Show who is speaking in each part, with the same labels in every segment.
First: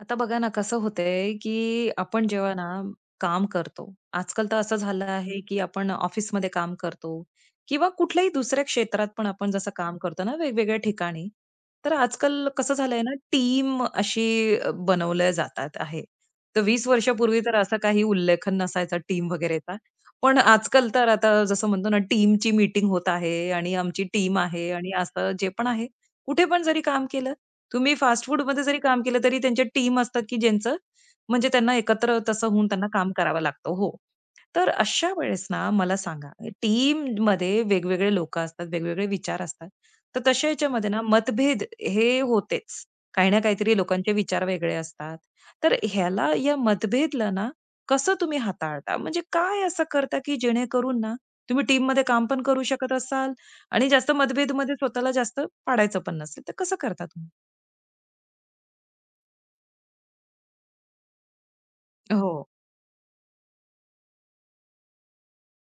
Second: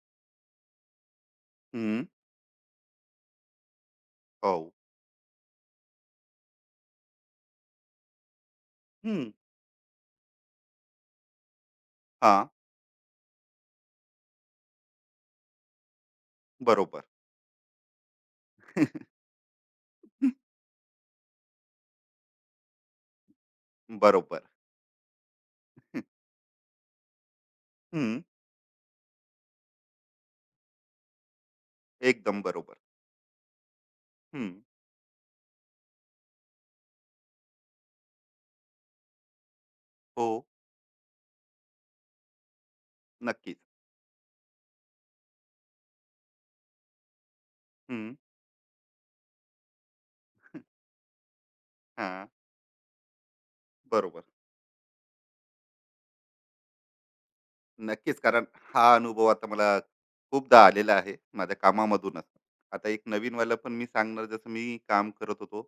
Speaker 1: आता बघा ना कसं होतंय, की
Speaker 2: हं,
Speaker 1: आपण जेव्हा ना काम करतो, आजकाल तर
Speaker 2: हो.
Speaker 1: असं झालं आहे, की आपण ऑफिसमध्ये काम करतो किंवा कुठल्याही दुसऱ्या क्षेत्रात पण
Speaker 2: हं.
Speaker 1: आपण जसं काम करतो ना वेगवेगळ्या ठिकाणी. तर
Speaker 2: हां,
Speaker 1: आजकाल कसं झालंय ना टीम अशी बनवल्या जातात आहे. तर 20
Speaker 2: बरोबर.
Speaker 1: वर्षापूर्वी तर असा काही उल्लेख नसायचा टीम वगैरेचा. पण आजकाल तर आता जसं म्हणतो ना टीमची मीटिंग होत आहे आणि आमची टीम
Speaker 2: बरोबर.
Speaker 1: आहे आणि असं जे पण आहे. कुठे पण जरी काम केलं तुम्ही
Speaker 2: हं,
Speaker 1: फास्ट फूडमध्ये जरी काम केलं तरी त्यांच्या टीम असतात, की ज्यांचं म्हणजे त्यांना एकत्र
Speaker 2: एकदम
Speaker 1: तसं होऊन
Speaker 2: बरोबर.
Speaker 1: त्यांना काम करावं लागतं. हो.
Speaker 2: हं,
Speaker 1: तर अशा वेळेस ना मला सांगा, टीममध्ये वेगवेगळे लोकं असतात, वेगवेगळे विचार असतात. तर
Speaker 2: हो,
Speaker 1: तशा ह्याच्यामध्ये ना मतभेद हे होतेच. काही ना
Speaker 2: नक्कीच.
Speaker 1: काहीतरी लोकांचे विचार वेगळे असतात. तर ह्याला या मतभेदला ना
Speaker 2: हं,
Speaker 1: कसं तुम्ही हाताळता? म्हणजे काय असं करता, की जेणेकरून ना तुम्ही टीममध्ये काम
Speaker 2: हां,
Speaker 1: पण करू शकत असाल आणि जास्त
Speaker 2: बरोबर.
Speaker 1: मतभेदमध्ये स्वतःला जास्त पाडायचं पण नसेल, तर कसं करता
Speaker 2: नक्कीच, कारण हा अनुभव आता मला खूपदा आलेला आहे, माझ्या कामामधूनच.
Speaker 1: हो.
Speaker 2: आता एक नवीनवाला पण मी सांगणार, जसं मी काम करत होतो,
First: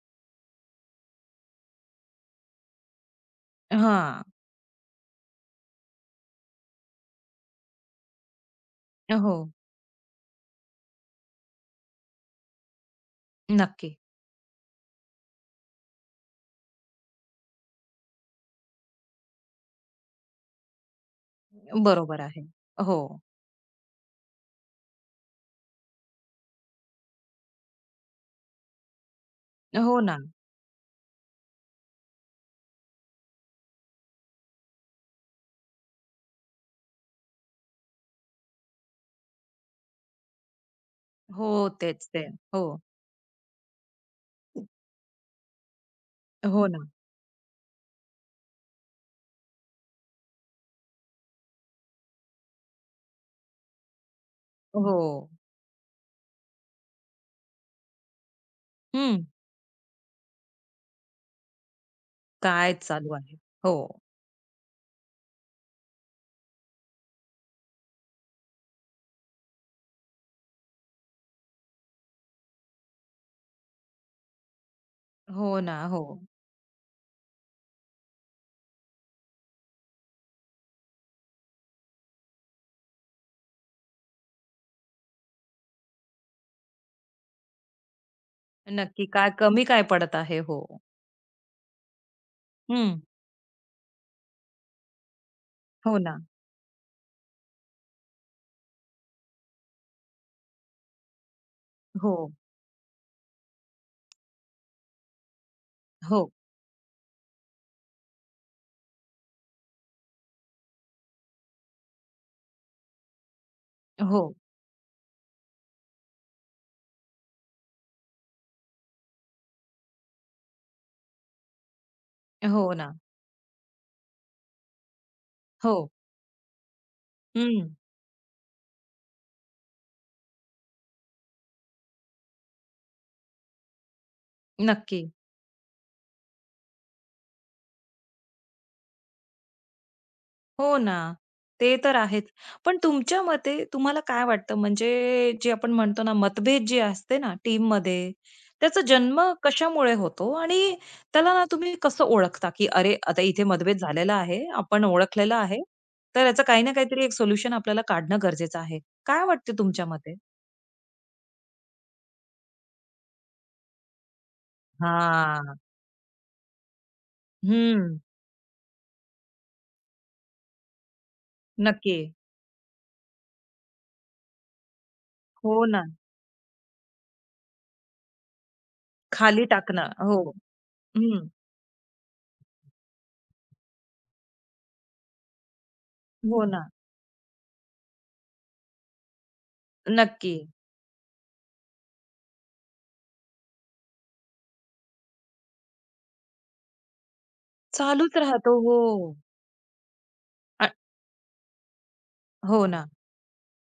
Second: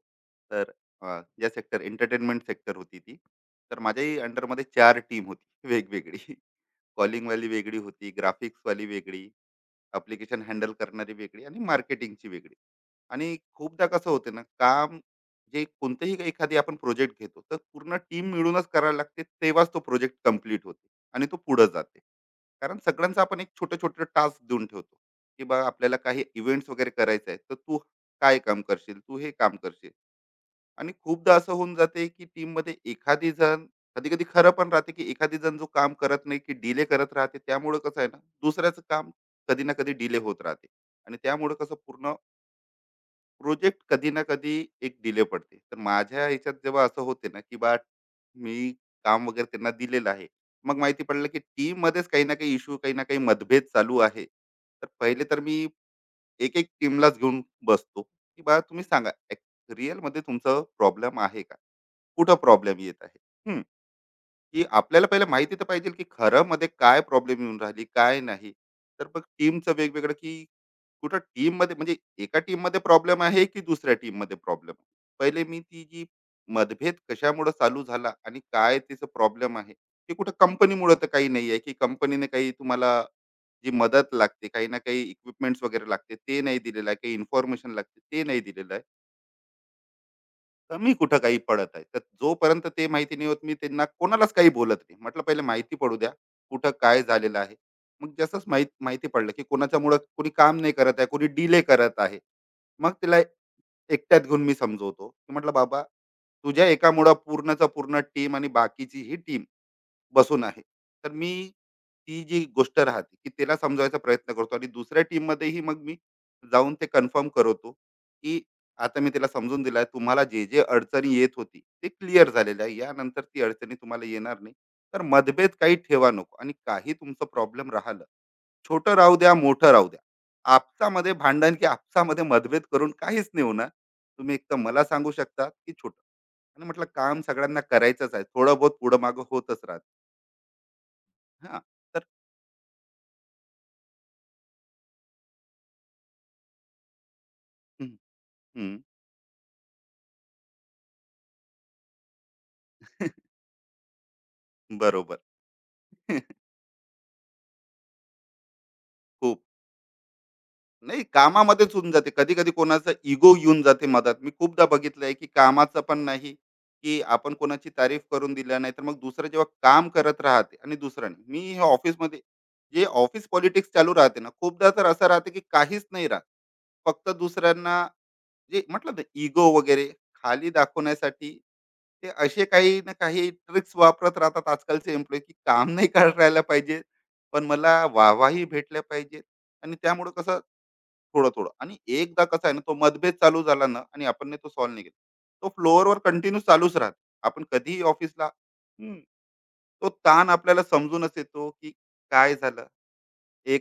Speaker 2: तर या सेक्टर एंटरटेनमेंट सेक्टर होती ती. तर माझ्याही
Speaker 1: हां.
Speaker 2: अंडरमध्ये 4 टीम होती वेगवेगळी. कॉलिंगवाली वेगळी होती, ग्राफिक्सवाली वेगळी,
Speaker 1: हो.
Speaker 2: ॲप्लिकेशन हँडल करणारी वेगळी आणि मार्केटिंगची वेगळी. आणि खूपदा
Speaker 1: नक्की.
Speaker 2: कसं होते ना काम जे कोणतेही एखादी आपण प्रोजेक्ट घेतो तर पूर्ण टीम मिळूनच करायला लागते तेव्हाच तो प्रोजेक्ट कम्प्लीट होते आणि तो पुढे जाते
Speaker 1: बरोबर आहे.
Speaker 2: कारण
Speaker 1: हो.
Speaker 2: सगळ्यांचा आपण एक छोटे छोटे टास्क देऊन ठेवतो की बा आपल्याला काही इव्हेंट्स वगैरे करायचे आहेत तर तू काय काम करशील तू हे काम करशील
Speaker 1: हो ना.
Speaker 2: आणि खूपदा असं होऊन जाते की टीम मध्ये एखादी जण कधी कधी खरं पण राहते की एखादी जण जो काम करत नाही की डिले करत राहते त्यामुळे कसं आहे ना दुसऱ्याचं काम कधी ना कधी डिले होत राहते आणि
Speaker 1: हो,
Speaker 2: त्यामुळे कसं
Speaker 1: तेच
Speaker 2: पूर्ण
Speaker 1: ते. हो.
Speaker 2: प्रोजेक्ट कधी ना कधी एक डिले पडते तर माझ्या ह्याच्यात
Speaker 1: हो ना.
Speaker 2: जेव्हा असं होते ना की बा मी काम वगैरे त्यांना दिलेलं आहे मग माहिती पडलं की टीम मध्येच काही ना काही इश्यू काही ना काही मतभेद चालू आहे तर
Speaker 1: हो.
Speaker 2: पहिले तर मी एक एक टीमलाच घेऊन बसतो की बा तुम्ही सांगा
Speaker 1: हं.
Speaker 2: रिअल मध्ये तुमचं प्रॉब्लेम आहे का कुठं
Speaker 1: काय
Speaker 2: प्रॉब्लेम येत
Speaker 1: चालू आहे?
Speaker 2: आहे हम्म.
Speaker 1: हो.
Speaker 2: की आपल्याला पहिले माहिती तर पाहिजे की खरं मध्ये काय प्रॉब्लेम येऊन राहिली काय नाही तर मग टीमचं वेगवेगळं की कुठं टीम मध्ये म्हणजे एका टीम मध्ये प्रॉब्लेम आहे की दुसऱ्या टीम मध्ये प्रॉब्लेम आहे पहिले
Speaker 1: हो
Speaker 2: मी
Speaker 1: ना.
Speaker 2: ती
Speaker 1: हो.
Speaker 2: जी मतभेद कशामुळे चालू झाला आणि काय तिचं प्रॉब्लेम आहे ते कुठं कंपनीमुळे तर काही नाही आहे की कंपनीने काही तुम्हाला जी मदत लागते काही ना काही इक्विपमेंट्स वगैरे लागते ते नाही दिलेलं आहे काही इन्फॉर्मेशन लागते ते नाही दिलेलं आहे
Speaker 1: नक्की काय कमी काय पडत आहे? हो.
Speaker 2: कमी कुठं काही पडत आहे तर जोपर्यंत ते
Speaker 1: हं.
Speaker 2: माहिती नाही होत मी त्यांना कोणालाच काही बोलत नाही म्हटलं पहिले माहिती पडू
Speaker 1: हो
Speaker 2: द्या
Speaker 1: ना.
Speaker 2: कुठं काय झालेलं आहे मग जसंच माहिती पडलं की कोणाच्यामुळं कोणी काम नाही करत आहे कोणी डिले करत
Speaker 1: हो.
Speaker 2: आहे मग तिला एकट्यात घेऊन मी समजवतो की म्हटलं बाबा
Speaker 1: हो.
Speaker 2: तुझ्या एकामुळं पूर्णचा पूर्ण टीम आणि बाकीची ही टीम बसून आहे. तर मी ती जी गोष्ट राहते, की त्याला समजवायचा प्रयत्न
Speaker 1: हो.
Speaker 2: करतो आणि दुसऱ्या टीममध्येही मग मी जाऊन ते कन्फर्म करवतो, की आता मी त्याला समजून दिलं आहे, तुम्हाला जे अडचणी येत होती, ते क्लिअर झालेलं
Speaker 1: हो
Speaker 2: आहे.
Speaker 1: ना.
Speaker 2: यानंतर ती अडचणी तुम्हाला येणार नाही. तर मतभेद काही
Speaker 1: हो.
Speaker 2: ठेवा नको आणि काही तुमचं प्रॉब्लेम
Speaker 1: हं.
Speaker 2: राहिलं, छोटं राहू द्या, मोठं राहू द्या. आपसामध्ये भांडण की आपसामध्ये मतभेद करून काहीच नाही होणार. तुम्ही एक तर मला
Speaker 1: नक्की.
Speaker 2: सांगू शकता, की छोटं आणि म्हटलं काम सगळ्यांना करायचंच आहे. थोडं बहुत पुढं-मागं होतच राहतं.
Speaker 1: हो ना.
Speaker 2: हां,
Speaker 1: ते तर
Speaker 2: तर
Speaker 1: आहेच. पण तुमच्या मते तुम्हाला काय वाटतं म्हणजे जे आपण म्हणतो ना मतभेद जे असते ना टीम
Speaker 2: हं,
Speaker 1: टीममध्ये,
Speaker 2: हं.
Speaker 1: त्याचा जन्म कशामुळे होतो? आणि त्याला ना तुम्ही कसं ओळखता, की अरे आता इथे मतभेद झालेला आहे, आपण
Speaker 2: बरोबर.
Speaker 1: ओळखलेलं आहे. तर याचं काही ना काहीतरी एक सोल्युशन आपल्याला काढणं गरजेचं आहे. काय
Speaker 2: खूप.
Speaker 1: वाटते तुमच्या मते?
Speaker 2: नाही कामामध्येच होऊन जाते. कधी-कधी कोणाचा इगो येऊन जाते मधात. मी खूपदा बघितलंय, की
Speaker 1: हां.
Speaker 2: कामाचं पण नाही, की आपण कोणाची
Speaker 1: हं.
Speaker 2: तारीफ करून दिल्या नाही, तर मग दुसरं जेव्हा काम करत राहते आणि दुसऱ्याने मी हे
Speaker 1: नक्की.
Speaker 2: ऑफिसमध्ये जे ऑफिस पॉलिटिक्स चालू राहते ना, खूपदा तर असं राहते, की
Speaker 1: हो
Speaker 2: काहीच
Speaker 1: ना.
Speaker 2: नाही राहत. फक्त दुसऱ्यांना जे म्हटलं ना
Speaker 1: खाली
Speaker 2: इगो वगैरे
Speaker 1: टाकणं. हो.
Speaker 2: खाली
Speaker 1: हं.
Speaker 2: दाखवण्यासाठी ते असे काही ना काही ट्रिक्स वापरत राहतात आजकालचे एम्प्लॉय की काम नाही करायला
Speaker 1: हो ना.
Speaker 2: पाहिजे पण मला वाहवाही भेटल्या पाहिजे आणि त्यामुळे
Speaker 1: नक्की.
Speaker 2: कसं थोडं थोडं आणि एकदा कसं आहे ना तो मतभेद चालू झाला ना आणि आपण ने तो सॉल्व्ह नाही केला तो फ्लोअरवर कंटिन्यू चालूच राहते आपण कधीही
Speaker 1: चालूच
Speaker 2: ऑफिसला
Speaker 1: राहतो. हो.
Speaker 2: तो ताण आपल्याला
Speaker 1: अ,
Speaker 2: समजूनच येतो की काय
Speaker 1: हो
Speaker 2: झालं
Speaker 1: ना.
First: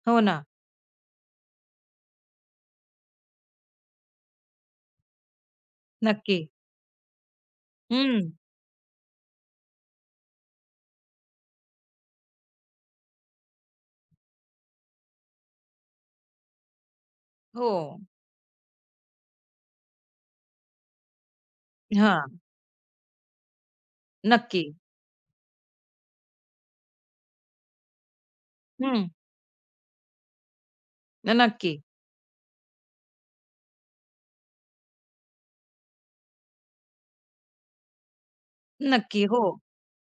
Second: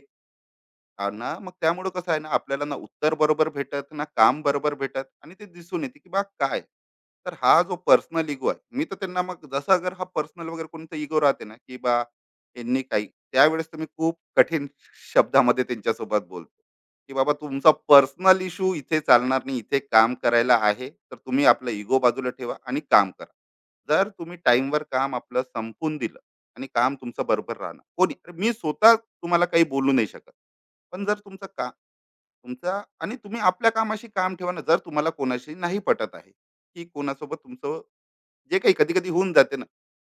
Speaker 1: हो ना,
Speaker 2: हा ना मग त्यामुळे कसं आहे ना आपल्याला ना उत्तर बरोबर भेटत ना काम बरोबर भेटत आणि ते दिसून येते की बा
Speaker 1: नक्की.
Speaker 2: काय तर हा जो पर्सनल
Speaker 1: हं.
Speaker 2: इगो आहे मी तर त्यांना मग जसं अगर हा पर्सनल वगैरे कोणता इगो राहते ना की बा यांनी काही त्यावेळेस तुम्ही खूप कठीण शब्दामध्ये त्यांच्यासोबत बोलतो की बाबा तुमचा
Speaker 1: हो.
Speaker 2: पर्सनल इशू इथे चालणार नाही इथे काम करायला आहे तर तुम्ही आपला इगो
Speaker 1: हां,
Speaker 2: बाजूला ठेवा आणि काम करा जर तुम्ही
Speaker 1: नक्की.
Speaker 2: टाइमवर काम आपलं संपून दिलं आणि काम तुमचं बरोबर राहणार कोणी अरे मी स्वतः
Speaker 1: हं.
Speaker 2: तुम्हाला काही बोलू नाही शकत पण जर तुमचं का
Speaker 1: नक्की,
Speaker 2: तुमचा आणि तुम्ही आपल्या कामाशी काम ठेवा ना जर तुम्हाला कोणाशी नाही पटत आहे की कोणासोबत तुमचं जे काही कधी कधी
Speaker 1: नक्की.
Speaker 2: होऊन
Speaker 1: हो,
Speaker 2: जाते ना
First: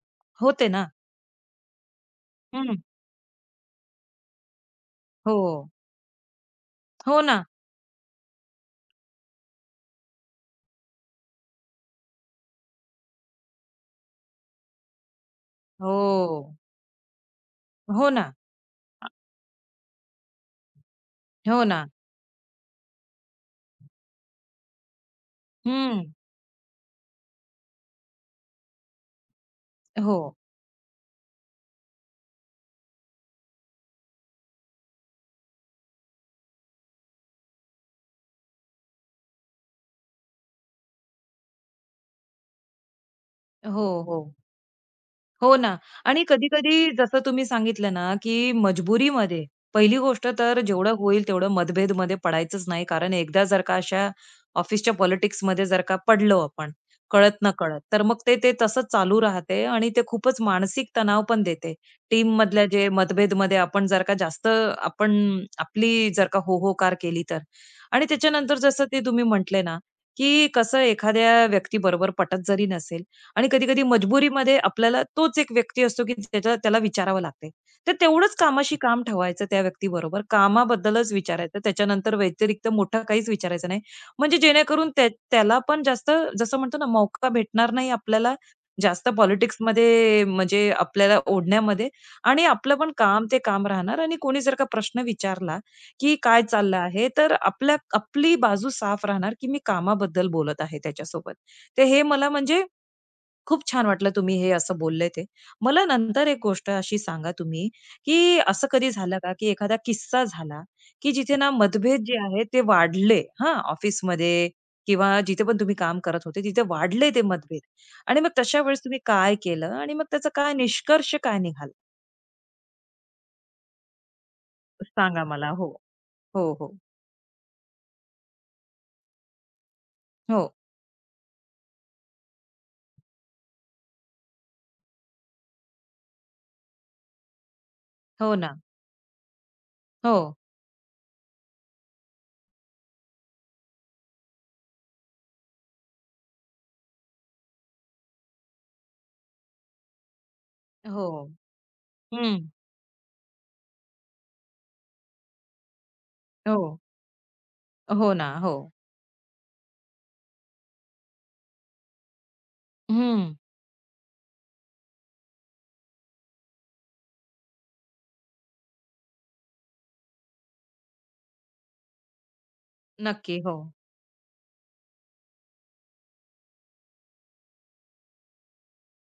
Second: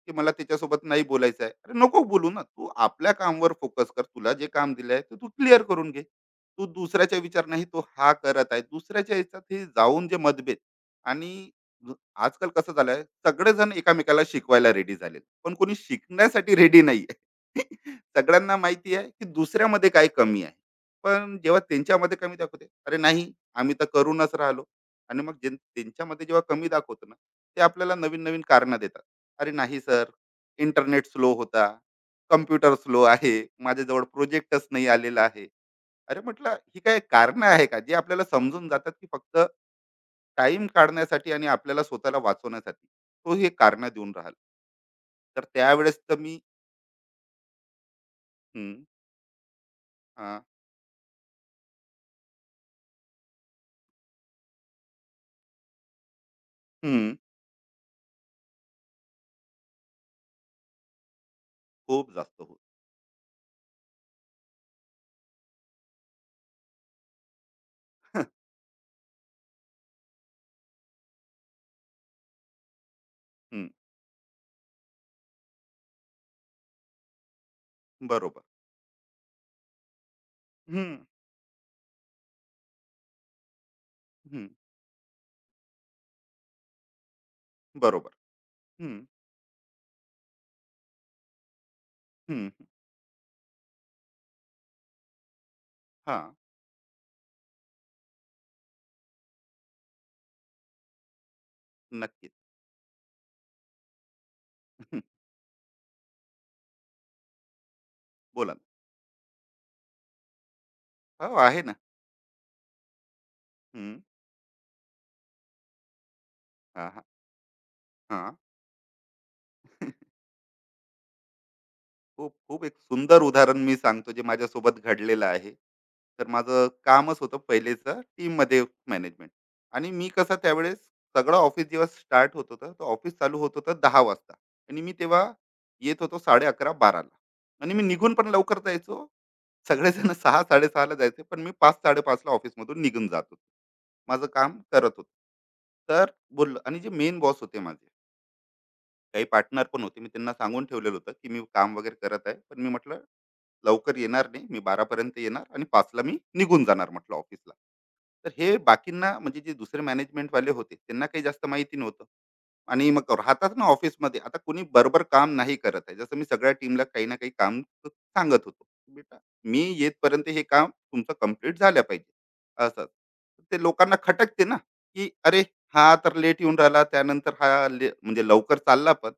Speaker 2: की मला
Speaker 1: होते
Speaker 2: त्याच्यासोबत
Speaker 1: ना.
Speaker 2: नाही बोलायचं आहे अरे नको बोलू ना तू
Speaker 1: हं.
Speaker 2: आपल्या कामवर फोकस कर तुला जे काम दिलं आहे ते तू
Speaker 1: हो.
Speaker 2: क्लिअर करून घे तू दुसऱ्याच्या
Speaker 1: हो ना.
Speaker 2: विचार नाही तो हा करत आहे दुसऱ्याच्या याच्यात हे जाऊन जे मतभेद आणि ज- आजकाल कसं झालंय सगळेजण एकामेकाला शिकवायला रेडी झाले पण कोणी शिकण्यासाठी
Speaker 1: हो.
Speaker 2: रेडी नाही आहे.
Speaker 1: हो ना.
Speaker 2: सगळ्यांना माहिती आहे की दुसऱ्यामध्ये काय कमी आहे पण जेव्हा
Speaker 1: हो ना.
Speaker 2: त्यांच्यामध्ये कमी दाखवते अरे नाही आम्ही तर करूनच राहिलो आणि मग
Speaker 1: हं.
Speaker 2: त्यांच्यामध्ये जेव्हा कमी दाखवतो ना ते आपल्याला नवीन नवीन कारणं देतात अरे नाही सर
Speaker 1: हो.
Speaker 2: इंटरनेट स्लो होता कम्प्युटर स्लो आहे माझ्याजवळ प्रोजेक्टच नाही आलेला आहे अरे म्हटलं ही काय कारणं आहे का जे आपल्याला समजून जातात की फक्त टाइम काढण्यासाठी आणि आपल्याला स्वतःला वाचवण्यासाठी तो हे कारणं
Speaker 1: हो,
Speaker 2: देऊन
Speaker 1: हो.
Speaker 2: राहिला तर
Speaker 1: हो ना.
Speaker 2: त्यावेळेस तर
Speaker 1: आणि
Speaker 2: मी
Speaker 1: कधी-कधी जसं तुम्ही सांगितलं ना, की
Speaker 2: हम्म,
Speaker 1: मजबुरीमध्ये पहिली गोष्ट
Speaker 2: हा,
Speaker 1: तर जेवढं होईल तेवढं मतभेदमध्ये पडायचंच नाही. कारण एकदा जर का अशा ऑफिसच्या पॉलिटिक्समध्ये जर का पडलो आपण
Speaker 2: हम्म,
Speaker 1: कळत नकळत, तर मग ते ते तसंच चालू राहते आणि ते खूपच मानसिक तणाव पण देते.
Speaker 2: खूप जास्त होत
Speaker 1: टीममधल्या जे मतभेदमध्ये आपण जर का जास्त आपण आपली जर का होहोकार केली तर. आणि त्याच्यानंतर जसं ते तुम्ही म्हटले ना, की कसं एखाद्या व्यक्तीबरोबर पटत जरी नसेल, आणि
Speaker 2: हम्म,
Speaker 1: कधी-कधी मजबुरीमध्ये आपल्याला तोच एक व्यक्ती असतो, की त्याच्या त्याला विचारावं लागते. तर तेवढंच
Speaker 2: बरोबर
Speaker 1: कामाशी काम ठेवायचं त्या व्यक्तीबरोबर.
Speaker 2: हम्म,
Speaker 1: कामाबद्दलच विचारायचं. त्याच्यानंतर व्यतिरिक्त मोठं काहीच विचारायचं नाही. म्हणजे
Speaker 2: हम्म,
Speaker 1: जेणेकरून त्याला पण जास्त जसं म्हणतो ना, मौका भेटणार नाही
Speaker 2: बरोबर
Speaker 1: आपल्याला
Speaker 2: हम्म,
Speaker 1: जास्त पॉलिटिक्समध्ये म्हणजे आपल्याला ओढण्यामध्ये आणि
Speaker 2: हम्म,
Speaker 1: आपलं पण काम ते काम राहणार आणि कोणी जर का प्रश्न विचारला, की
Speaker 2: हा
Speaker 1: काय चाललं आहे? तर आपल्या आपली बाजू साफ राहणार, की मी कामाबद्दल बोलत आहे त्याच्यासोबत. तर हे मला
Speaker 2: नक्कीच
Speaker 1: म्हणजे खूप छान वाटलं तुम्ही हे असं बोलले ते. मला नंतर एक गोष्ट अशी सांगा तुम्ही, की
Speaker 2: बोला
Speaker 1: असं कधी झालं का, की एखादा किस्सा झाला, की
Speaker 2: ना हो
Speaker 1: जिथे ना
Speaker 2: आहे ना
Speaker 1: मतभेद जे आहेत ते वाढले हां,
Speaker 2: हम्म,
Speaker 1: ऑफिसमध्ये किंवा जिथे पण तुम्ही काम करत होते, तिथे
Speaker 2: हा
Speaker 1: वाढले ते मतभेद आणि मग
Speaker 2: हा
Speaker 1: तशा वेळेस तुम्ही काय केलं आणि मग त्याचा काय निष्कर्ष काय निघाला?
Speaker 2: खूप खूप एक सुंदर उदाहरण मी सांगतो जे माझ्यासोबत
Speaker 1: सांगा
Speaker 2: घडलेलं
Speaker 1: मला.
Speaker 2: आहे
Speaker 1: हो.
Speaker 2: तर
Speaker 1: हो,
Speaker 2: माझं
Speaker 1: हो.
Speaker 2: कामच होतं पहिलेचं टीममध्ये मॅनेजमेंट आणि मी कसं
Speaker 1: हो.
Speaker 2: त्यावेळेस सगळं ऑफिस जेव्हा स्टार्ट होत होतं तर ऑफिस चालू होत होतं 10 वाजता आणि मी तेव्हा येत होतो साडे अकरा बाराला आणि मी निघून पण
Speaker 1: हो ना.
Speaker 2: लवकर जायचो सगळेजण
Speaker 1: हो.
Speaker 2: सहा साडेसहाला जायचे पण मी पाच साडेपाचला ऑफिसमधून निघून जात होतो माझं काम करत होतो तर बोललो आणि जे मेन बॉस होते माझे काही पार्टनर पण होते मी त्यांना सांगून ठेवलेलं
Speaker 1: हो.
Speaker 2: होतं की मी काम वगैरे करत आहे
Speaker 1: हं.
Speaker 2: पण मी म्हटलं लवकर येणार नाही मी 12 पर्यंत येणार आणि 5 ला मी निघून
Speaker 1: हो.
Speaker 2: जाणार म्हटलं ऑफिसला
Speaker 1: हो
Speaker 2: तर
Speaker 1: ना. हो.
Speaker 2: हे बाकींना म्हणजे जे दुसरे मॅनेजमेंटवाले होते त्यांना काही जास्त माहिती नव्हतं आणि मग
Speaker 1: हं.
Speaker 2: राहतात ना ऑफिसमध्ये आता कोणी बरोबर काम नाही करत आहे जसं मी सगळ्या टीमला काही ना काही काम सांगत होतो बेटा मी येतपर्यंत हे काम तुमचं कम्प्लीट झालं पाहिजे असं
Speaker 1: नक्की. हो.
Speaker 2: ते लोकांना खटकते ना की अरे हा तर लेट येऊन राहिला त्यानंतर हा म्हणजे लवकर चालला पण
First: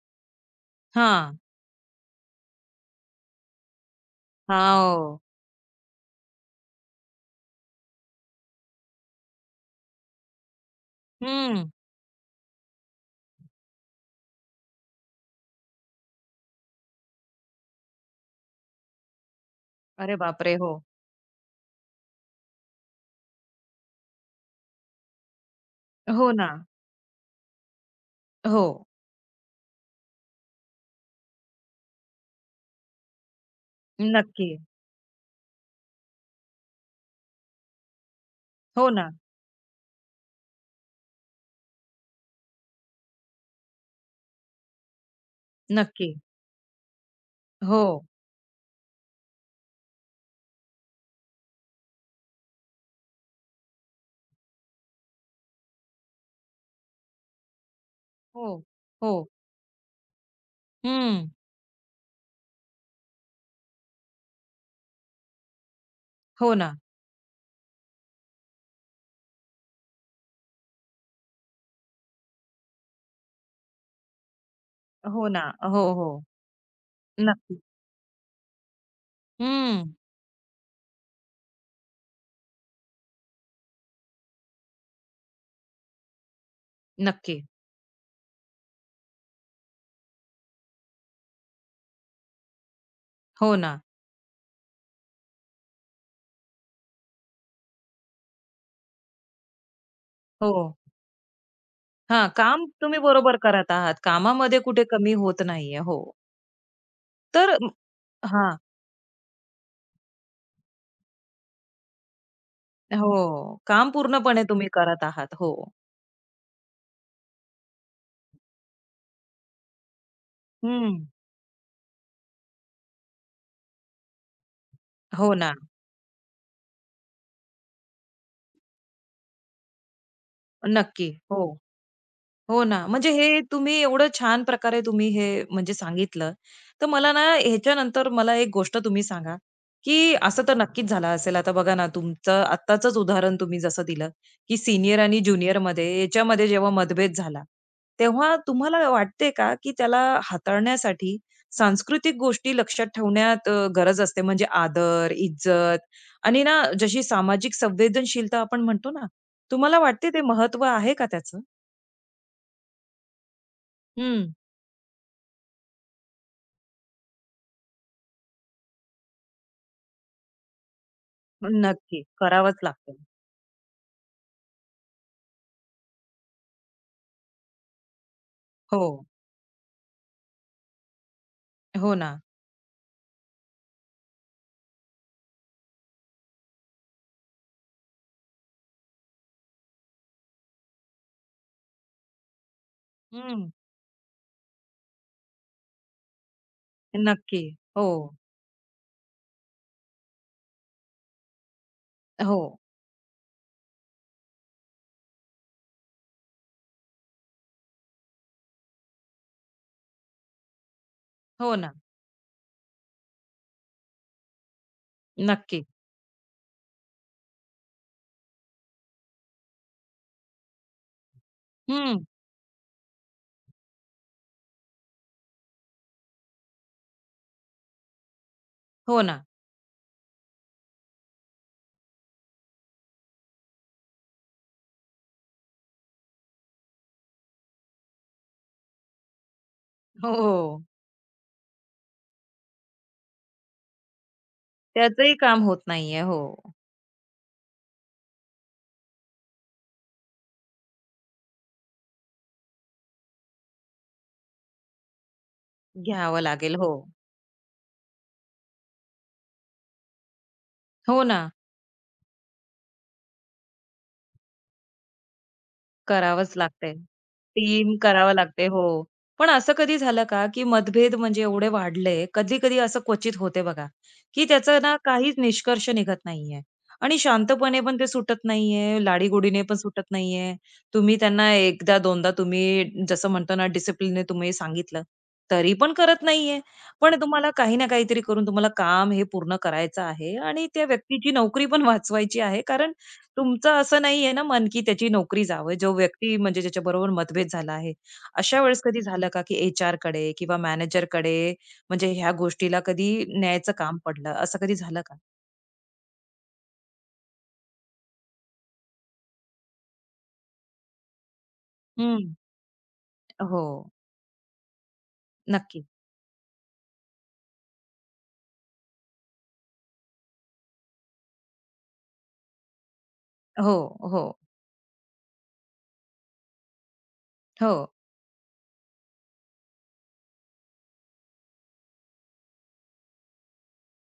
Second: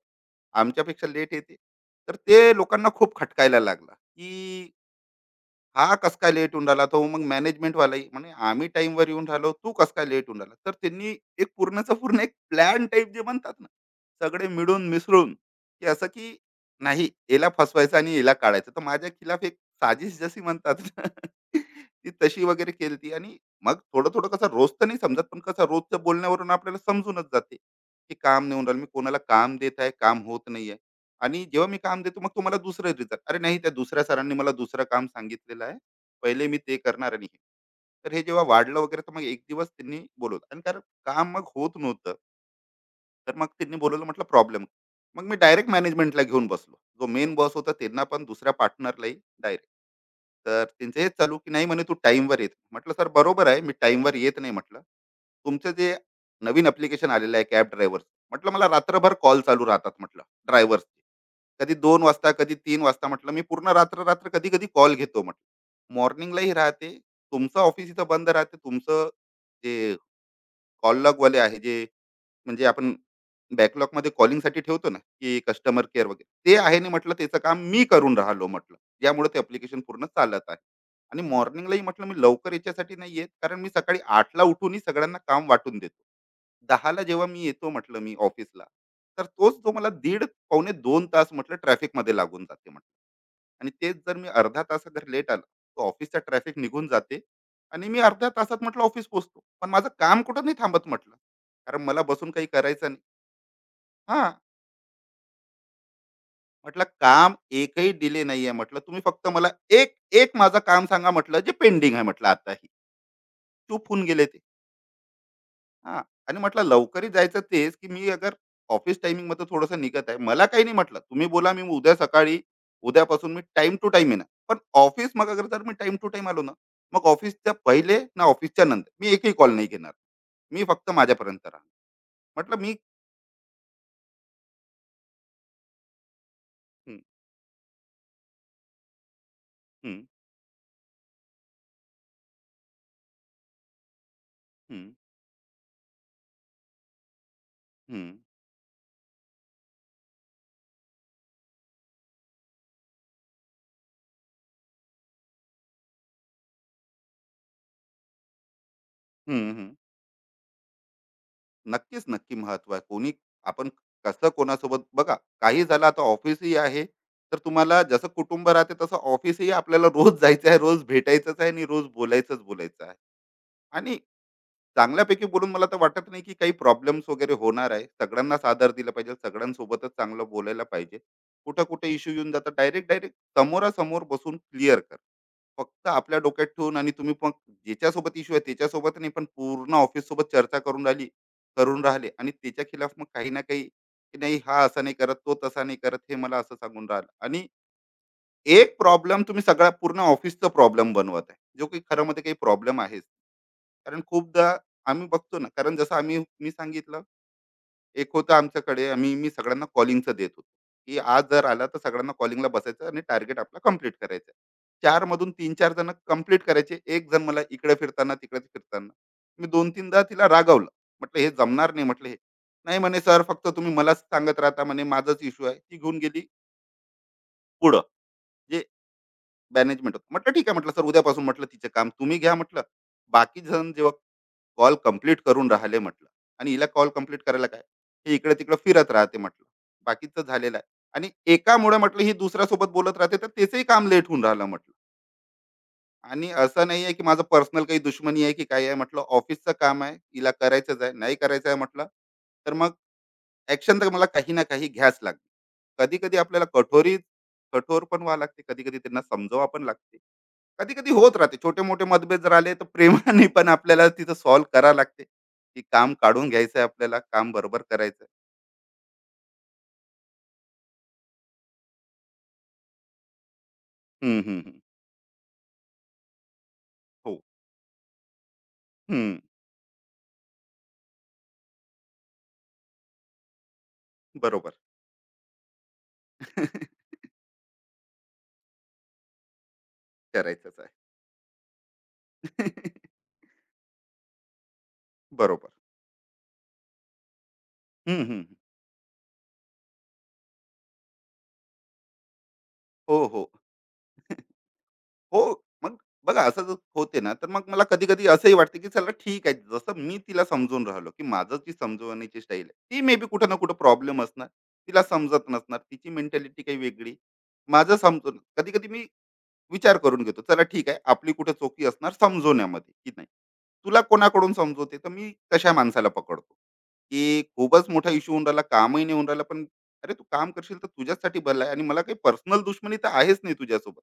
Speaker 2: आमच्यापेक्षा लेट
Speaker 1: हां.
Speaker 2: येते तर ते लोकांना खूप खटकायला लागला की
Speaker 1: हां. हो.
Speaker 2: हा कस काय लेट होऊन राहिला तो मग मॅनेजमेंट वालाही म्हणजे आम्ही टाइमवर येऊन राहिलो तू कस काय लेट होऊन राहिला तर त्यांनी एक
Speaker 1: हं.
Speaker 2: पूर्णचा पूर्ण एक प्लॅन टाईप जे म्हणतात ना सगळे मिळून मिसळून की असं की नाही याला फसवायचं आणि याला काढायचं तर माझ्या खिलाफ एक
Speaker 1: अरे
Speaker 2: साजिश जशी
Speaker 1: बापरे! हो.
Speaker 2: म्हणतात ना ती तशी वगैरे केलती आणि मग थोडं थोडं कसं रोज तर नाही समजत पण कसं रोजच्या
Speaker 1: हो ना.
Speaker 2: बोलण्यावरून आपल्याला समजूनच जाते की काम नाही
Speaker 1: हो.
Speaker 2: होऊन राहिलं मी कोणाला काम देत आहे काम होत नाहीये आणि जेव्हा मी काम देतो मग तो मला दुसरं देतात. अरे नाही त्या दुसऱ्या सरांनी
Speaker 1: नक्की.
Speaker 2: मला दुसरं काम सांगितलेलं आहे. पहिले मी ते करणार आणि हे. तर हे जेव्हा वाढलं
Speaker 1: हो
Speaker 2: वगैरे तर
Speaker 1: ना.
Speaker 2: मग एक दिवस त्यांनी बोलवलं आणि कारण काम मग होत नव्हतं. तर मग त्यांनी बोलवलं म्हटलं प्रॉब्लेम मग मी डायरेक्ट
Speaker 1: नक्की.
Speaker 2: मॅनेजमेंटला घेऊन बसलो जो मेन बॉस होता
Speaker 1: हो.
Speaker 2: त्यांना पण दुसऱ्या पार्टनरलाही डायरेक्ट तर त्यांचं हेच चालू की नाही म्हणे तू टाईमवर येत म्हटलं सर बरोबर आहे मी टाईमवर येत नाही म्हटलं तुमचं जे नवीन अप्लिकेशन आलेलं आहे कॅब ड्रायव्हर्स
Speaker 1: हो.
Speaker 2: म्हटलं मला रात्रभर
Speaker 1: हो.
Speaker 2: कॉल चालू राहतात म्हटलं ड्रायव्हर्सचे
Speaker 1: हं.
Speaker 2: कधी 2 वाजता कधी 3 वाजता म्हटलं मी पूर्ण रात्र रात्र कधी कधी कॉल घेतो म्हटलं मॉर्निंगलाही
Speaker 1: हो ना.
Speaker 2: राहते तुमचं ऑफिस इथं बंद राहते तुमचं जे कॉल लगवाले आहे जे म्हणजे आपण बॅकलॉग मध्ये कॉलिंगसाठी ठेवतो ना
Speaker 1: हो
Speaker 2: की
Speaker 1: ना. हो,
Speaker 2: कस्टमर केअर
Speaker 1: हो.
Speaker 2: वगैरे ते आहे नाही म्हटलं त्याचं
Speaker 1: नक्की.
Speaker 2: काम मी करून राहिलो म्हटलं ज्यामुळे ते अप्लिकेशन
Speaker 1: हं.
Speaker 2: पूर्ण चालत आहे आणि मॉर्निंगलाही म्हटलं मी लवकर याच्यासाठी नाही येत कारण मी सकाळी 8 ला उठूनही सगळ्यांना काम वाटून देतो 10 ला जेव्हा
Speaker 1: नक्की.
Speaker 2: मी येतो म्हटलं मी ऑफिसला तर तोच जो मला दीड पावणे दोन तास म्हटलं ट्रॅफिकमध्ये लागून जाते म्हटलं
Speaker 1: हो
Speaker 2: आणि
Speaker 1: ना.
Speaker 2: तेच जर मी अर्धा तास जर लेट आला तर ऑफिसचा ट्रॅफिक निघून जाते आणि मी अर्ध्या तासात म्हटलं ऑफिस पोहोचतो पण माझं काम कुठं नाही
Speaker 1: हो.
Speaker 2: थांबत म्हटलं कारण मला
Speaker 1: हां,
Speaker 2: बसून काही
Speaker 1: काम
Speaker 2: करायचं नाही.
Speaker 1: तुम्ही बरोबर करत आहात.
Speaker 2: हां,
Speaker 1: कामामध्ये कुठे कमी होत नाहीये. हो.
Speaker 2: म्हटलं काम
Speaker 1: तर
Speaker 2: एकही डिले नाहीये
Speaker 1: हां.
Speaker 2: म्हटलं. तुम्ही फक्त मला एक एक माझं काम सांगा म्हटलं जे पेंडिंग आहे म्हटलं आताही.
Speaker 1: हो. काम
Speaker 2: चूप होऊन गेले ते.
Speaker 1: पूर्णपणे तुम्ही करत आहात. हो.
Speaker 2: हां आणि म्हटलं लवकरही जायचं तेच, की मी अगर ऑफिस टायमिंगमध्ये थोडंसं निघत आहे. मला काही नाही
Speaker 1: हं.
Speaker 2: म्हटलं. तुम्ही बोला मी उद्या सकाळी उद्यापासून मी टाईम टू टाईम येणार. पण ऑफिस मग
Speaker 1: हो
Speaker 2: अगर
Speaker 1: ना.
Speaker 2: जर मी टाईम टू टाईम आलो ना, मग ऑफिसच्या पहिले ना ऑफिसच्या नंतर मी एकही कॉल नाही घेणार. मी फक्त
Speaker 1: नक्की. हो.
Speaker 2: माझ्यापर्यंत राहणार. म्हटलं
Speaker 1: हो
Speaker 2: मी
Speaker 1: ना. म्हणजे हे तुम्ही एवढं छान प्रकारे तुम्ही हे म्हणजे सांगितलं. तर
Speaker 2: हं,
Speaker 1: मला ना ह्याच्यानंतर मला एक गोष्ट तुम्ही सांगा,
Speaker 2: हं,
Speaker 1: की असं तर नक्कीच झालं असेल. आता बघा ना तुमचं आत्ताचंच उदाहरण तुम्ही जसं दिलं, की
Speaker 2: हं,
Speaker 1: सीनियर आणि ज्युनियरमध्ये याच्यामध्ये जेव्हा मतभेद झाला,
Speaker 2: हं,
Speaker 1: तेव्हा तुम्हाला वाटते का, की त्याला हाताळण्यासाठी सांस्कृतिक गोष्टी लक्षात ठेवण्यात गरज असते? म्हणजे आदर, इज्जत आणि ना जशी सामाजिक संवेदनशीलता आपण म्हणतो ना,
Speaker 2: हं, हं.
Speaker 1: तुम्हाला वाटते ते महत्त्व आहे का त्याचं?
Speaker 2: नक्कीच, नक्की महत्व आहे. कोणी आपण
Speaker 1: हं.
Speaker 2: कसं कोणासोबत बघा, काही झालं आता ऑफिसही आहे, तर तुम्हाला जसं कुटुंब राहते तसं ऑफिसही आपल्याला रोज जायचं आहे, रोज भेटायचंच आहे आणि रोज
Speaker 1: नक्की.
Speaker 2: बोलायचंच
Speaker 1: करावंच
Speaker 2: बोलायचं आहे.
Speaker 1: लागतं.
Speaker 2: आणि चांगल्यापैकी बोलून मला तर वाटत नाही, की काही प्रॉब्लेम्स वगैरे होणार आहे. सगळ्यांनाच आदर
Speaker 1: हो.
Speaker 2: दिला पाहिजे, सगळ्यांसोबतच चांगलं बोलायला पाहिजे. कुठं-कुठे
Speaker 1: हो ना.
Speaker 2: इश्यू येऊन जातात डायरेक्ट समोरासमोर बसून क्लिअर करा. फक्त आपल्या डोक्यात ठेवून आणि तुम्ही पण ज्याच्यासोबत इश्यू आहे त्याच्यासोबत नाही, पण पूर्ण ऑफिस सोबत चर्चा करून राहिले आणि त्याच्या खिलाफ मग काही ना
Speaker 1: हं.
Speaker 2: काही, की नाही हा असा नाही करत, तो तसा नाही करत, हे मला असं सांगून राहिलं.
Speaker 1: नक्की.
Speaker 2: आणि
Speaker 1: हो.
Speaker 2: एक प्रॉब्लेम तुम्ही सगळा पूर्ण ऑफिसचा प्रॉब्लेम बनवत आहे, जो काही खरं मध्ये काही
Speaker 1: हो.
Speaker 2: प्रॉब्लेम आहेच. कारण खूपदा आम्ही बघतो ना. कारण जसं मी सांगितलं, एक होतं आमच्याकडे, मी सगळ्यांना कॉलिंगचं देत होतो, की आज जर
Speaker 1: हो
Speaker 2: आला
Speaker 1: ना.
Speaker 2: तर सगळ्यांना कॉलिंगला बसायचं आणि टार्गेट आपला कम्प्लीट करायचं. चार मधून तीन
Speaker 1: नक्की.
Speaker 2: चार जण कम्प्लीट करायचे, एक जण मला इकडे फिरताना तिकडे फिरताना. मी दोन तीनदा तिला रागावलं. म्हटलं हे जमणार नाही,
Speaker 1: हं.
Speaker 2: म्हटलं हे. नाही म्हणे, सर फक्त तुम्ही मलाच सांगत राहता, म्हणे माझाच इश्यू आहे. ती घेऊन गेली पुढं जे
Speaker 1: हो ना.
Speaker 2: मॅनेजमेंट होतं. म्हटलं ठीक आहे, म्हटलं सर उद्यापासून, म्हटलं तिचं काम तुम्ही घ्या, म्हटलं बाकी जण जेव्हा कॉल कंप्लीट करून राहिले, म्हटलं. आणि हिला कॉल कंप्लीट करायला काय, हे इकडे तिकडे फिरत राहते, म्हटलं
Speaker 1: हो,
Speaker 2: बाकीचं झालेलं
Speaker 1: हो.
Speaker 2: आहे. आणि एकामुळे म्हटलं ही दुसऱ्या सोबत बोलत राहते, तर त्याचंही काम लेट होऊन राहिलं, म्हटलं.
Speaker 1: त्याचंही काम होत नाहीये.
Speaker 2: आणि
Speaker 1: हो.
Speaker 2: असं नाही आहे की माझं पर्सनल काही दुश्मनी आहे की काय आहे, म्हटलं ऑफिसचं काम आहे, हिला करायचंच आहे नाही करायचं आहे, म्हटलं. तर मग ऍक्शन तर मला काही ना काही घ्याच लागते. कधी कधी
Speaker 1: घ्यावं
Speaker 2: आपल्याला
Speaker 1: लागेल. हो.
Speaker 2: कठोरी कठोर पण व्हावं लागते, कधी कधी त्यांना समजावं पण लागते. कधी कधी
Speaker 1: हो
Speaker 2: होत
Speaker 1: ना.
Speaker 2: राहते छोटे मोठे मतभेद, जर आले तर प्रेमाने पण आपल्याला तिथं सॉल्व्ह करा लागते, की काम काढून
Speaker 1: करावंच
Speaker 2: घ्यायचंय,
Speaker 1: लागतंय.
Speaker 2: आपल्याला काम बरोबर
Speaker 1: टीम
Speaker 2: करायचं.
Speaker 1: करावं लागते. हो. पण असं कधी झालं का, की मतभेद म्हणजे एवढे वाढले, कधी-कधी असं क्वचित होते बघा,
Speaker 2: हम्म,
Speaker 1: की
Speaker 2: हम्म, हम्म.
Speaker 1: त्याचा ना काहीच निष्कर्ष निघत नाहीये आणि
Speaker 2: हो.
Speaker 1: शांतपणे पण ते सुटत नाहीये,
Speaker 2: हम्म.
Speaker 1: लाडीगोडीने पण सुटत नाहीये. तुम्ही त्यांना एकदा, दोनदा तुम्ही जसं म्हणतो ना डिसिप्लिनने तुम्ही
Speaker 2: बरोबर.
Speaker 1: सांगितलं, तरी पण करत नाहीये. पण तुम्हाला काही ना काहीतरी करून तुम्हाला काम हे पूर्ण करायचं आहे आणि
Speaker 2: करायचंच
Speaker 1: त्या
Speaker 2: आहे.
Speaker 1: व्यक्तीची नोकरी पण वाचवायची आहे कारण तुमचं असं नाहीये ना मन, की त्याची नोकरी
Speaker 2: बरोबर.
Speaker 1: जावं. जो व्यक्ती म्हणजे ज्याच्याबरोबर मतभेद झाला आहे.
Speaker 2: हम्म, हम्म.
Speaker 1: अशा वेळेस कधी झालं का, की एचआरकडे किंवा कड़े, म्हणजे ह्या गोष्टीला कधी
Speaker 2: हो, हो,
Speaker 1: न्यायचं काम पडलं, असं कधी झालं का?
Speaker 2: हो. मग बघा असं जर होते ना, तर मग मला कधी कधी असंही वाटते की चला ठीक आहे, जसं मी तिला समजून राहिलो, की माझं जी
Speaker 1: हं.
Speaker 2: समजवण्याची स्टाईल आहे ती मे बी कुठं ना
Speaker 1: हो.
Speaker 2: कुठं प्रॉब्लेम असणार. तिला समजत नसणार,
Speaker 1: नक्की.
Speaker 2: तिची मेंटॅलिटी काही वेगळी. माझं समजून कधी कधी मी विचार करून घेतो, चला ठीक आहे, आपली कुठे चोकी असणार समजवण्यामध्ये की नाही.
Speaker 1: हो,
Speaker 2: तुला
Speaker 1: हो,
Speaker 2: कोणाकडून समजवते, तर मी तशा माणसाला पकडतो, की
Speaker 1: हो.
Speaker 2: खूपच मोठा इश्यू होऊन राहिला, कामही नाही होऊन राहिला. पण अरे तू काम करशील तर तुझ्यासाठी भलं आहे, आणि मला काही पर्सनल दुश्मनी तर आहेच नाही तुझ्यासोबत.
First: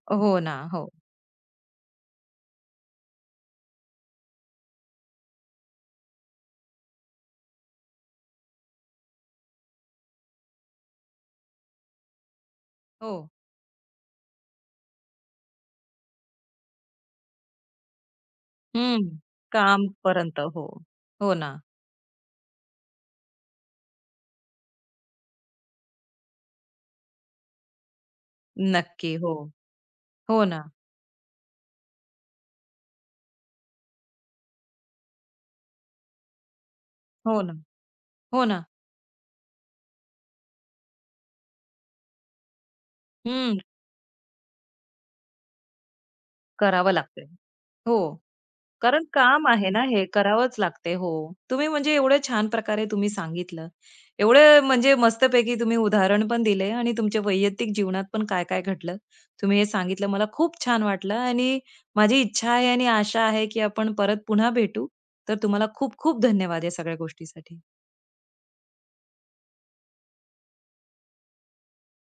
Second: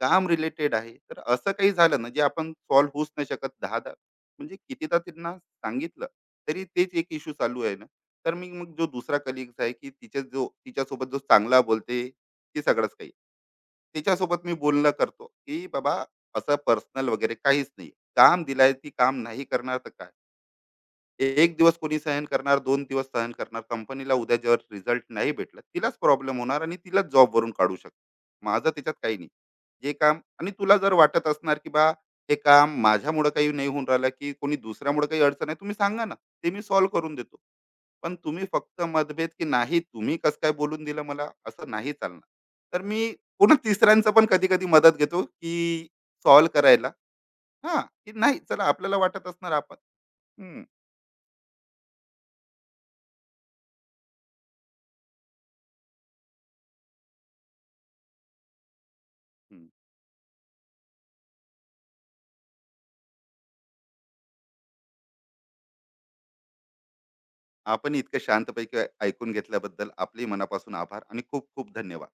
Speaker 2: काम
Speaker 1: हो ना.
Speaker 2: रिलेटेड
Speaker 1: हो,
Speaker 2: आहे. तर असं काही झालं ना, जे आपण सॉल्व्ह होऊच नाही शकत दहा दहा, म्हणजे कितीदा त्यांना सांगितलं तरी तेच एक इश्यू चालू आहे ना. तर मी मग जो दुसरा कलिग्स आहे, की तिच्या जो तिच्यासोबत जो चांगला बोलते ते सगळंच काही,
Speaker 1: हो.
Speaker 2: तिच्यासोबत मी बोलणं करतो, की बाबा असं पर्सनल वगैरे काहीच नाही. काम दिलाय, ती
Speaker 1: हं.
Speaker 2: काम नाही करणार तर काय?
Speaker 1: कामपर्यंत. हो. हो ना.
Speaker 2: एक दिवस कोणी सहन करणार, दोन दिवस सहन करणार. कंपनीला उद्या जर रिझल्ट नाही भेटला, तिलाच प्रॉब्लेम होणार आणि तिलाच जॉबवरून काढू शकतो. माझं त्याच्यात
Speaker 1: नक्की.
Speaker 2: काही नाही.
Speaker 1: हो.
Speaker 2: जे काम,
Speaker 1: हो
Speaker 2: आणि
Speaker 1: ना.
Speaker 2: तुला जर वाटत असणार, की बा हे काम माझ्यामुळं काही नाही होऊन राहिलं, की कोणी दुसऱ्यामुळं काही अडचण आहे, तुम्ही सांगा ना. ते मी सॉल्व्ह करून देतो.
Speaker 1: हो ना.
Speaker 2: पण तुम्ही
Speaker 1: हो ना.
Speaker 2: फक्त मतभेद की नाही तुम्ही कसं काय बोलून दिलं, मला असं नाही चालणार. तर मी पूर्ण
Speaker 1: हं.
Speaker 2: तिसऱ्यांचं पण कधी कधी मदत घेतो की सॉल्व्ह करायला.
Speaker 1: करावं लागतंय.
Speaker 2: हा
Speaker 1: हो.
Speaker 2: की नाही चला आपल्याला
Speaker 1: कारण
Speaker 2: वाटत
Speaker 1: काम
Speaker 2: असणार
Speaker 1: आहे
Speaker 2: आपण.
Speaker 1: ना हे, करावंच
Speaker 2: हम्म,
Speaker 1: लागते. हो. तुम्ही म्हणजे एवढ्या छान प्रकारे तुम्ही सांगितलं. एवढं म्हणजे मस्तपैकी तुम्ही उदाहरण पण दिले आणि तुमच्या वैयक्तिक जीवनात पण काय-काय घडलं, तुम्ही हे
Speaker 2: हम्म.
Speaker 1: सांगितलं. मला खूप छान वाटलं आणि माझी इच्छा आहे आणि आशा आहे, की आपण परत पुन्हा भेटू. तर तुम्हाला खूप-खूप धन्यवाद या सगळ्या गोष्टीसाठी.
Speaker 2: आपण इतकं शांतपैकी ऐकून घेतल्याबद्दल आपले मनापासून आभार आणि खूप खूप धन्यवाद.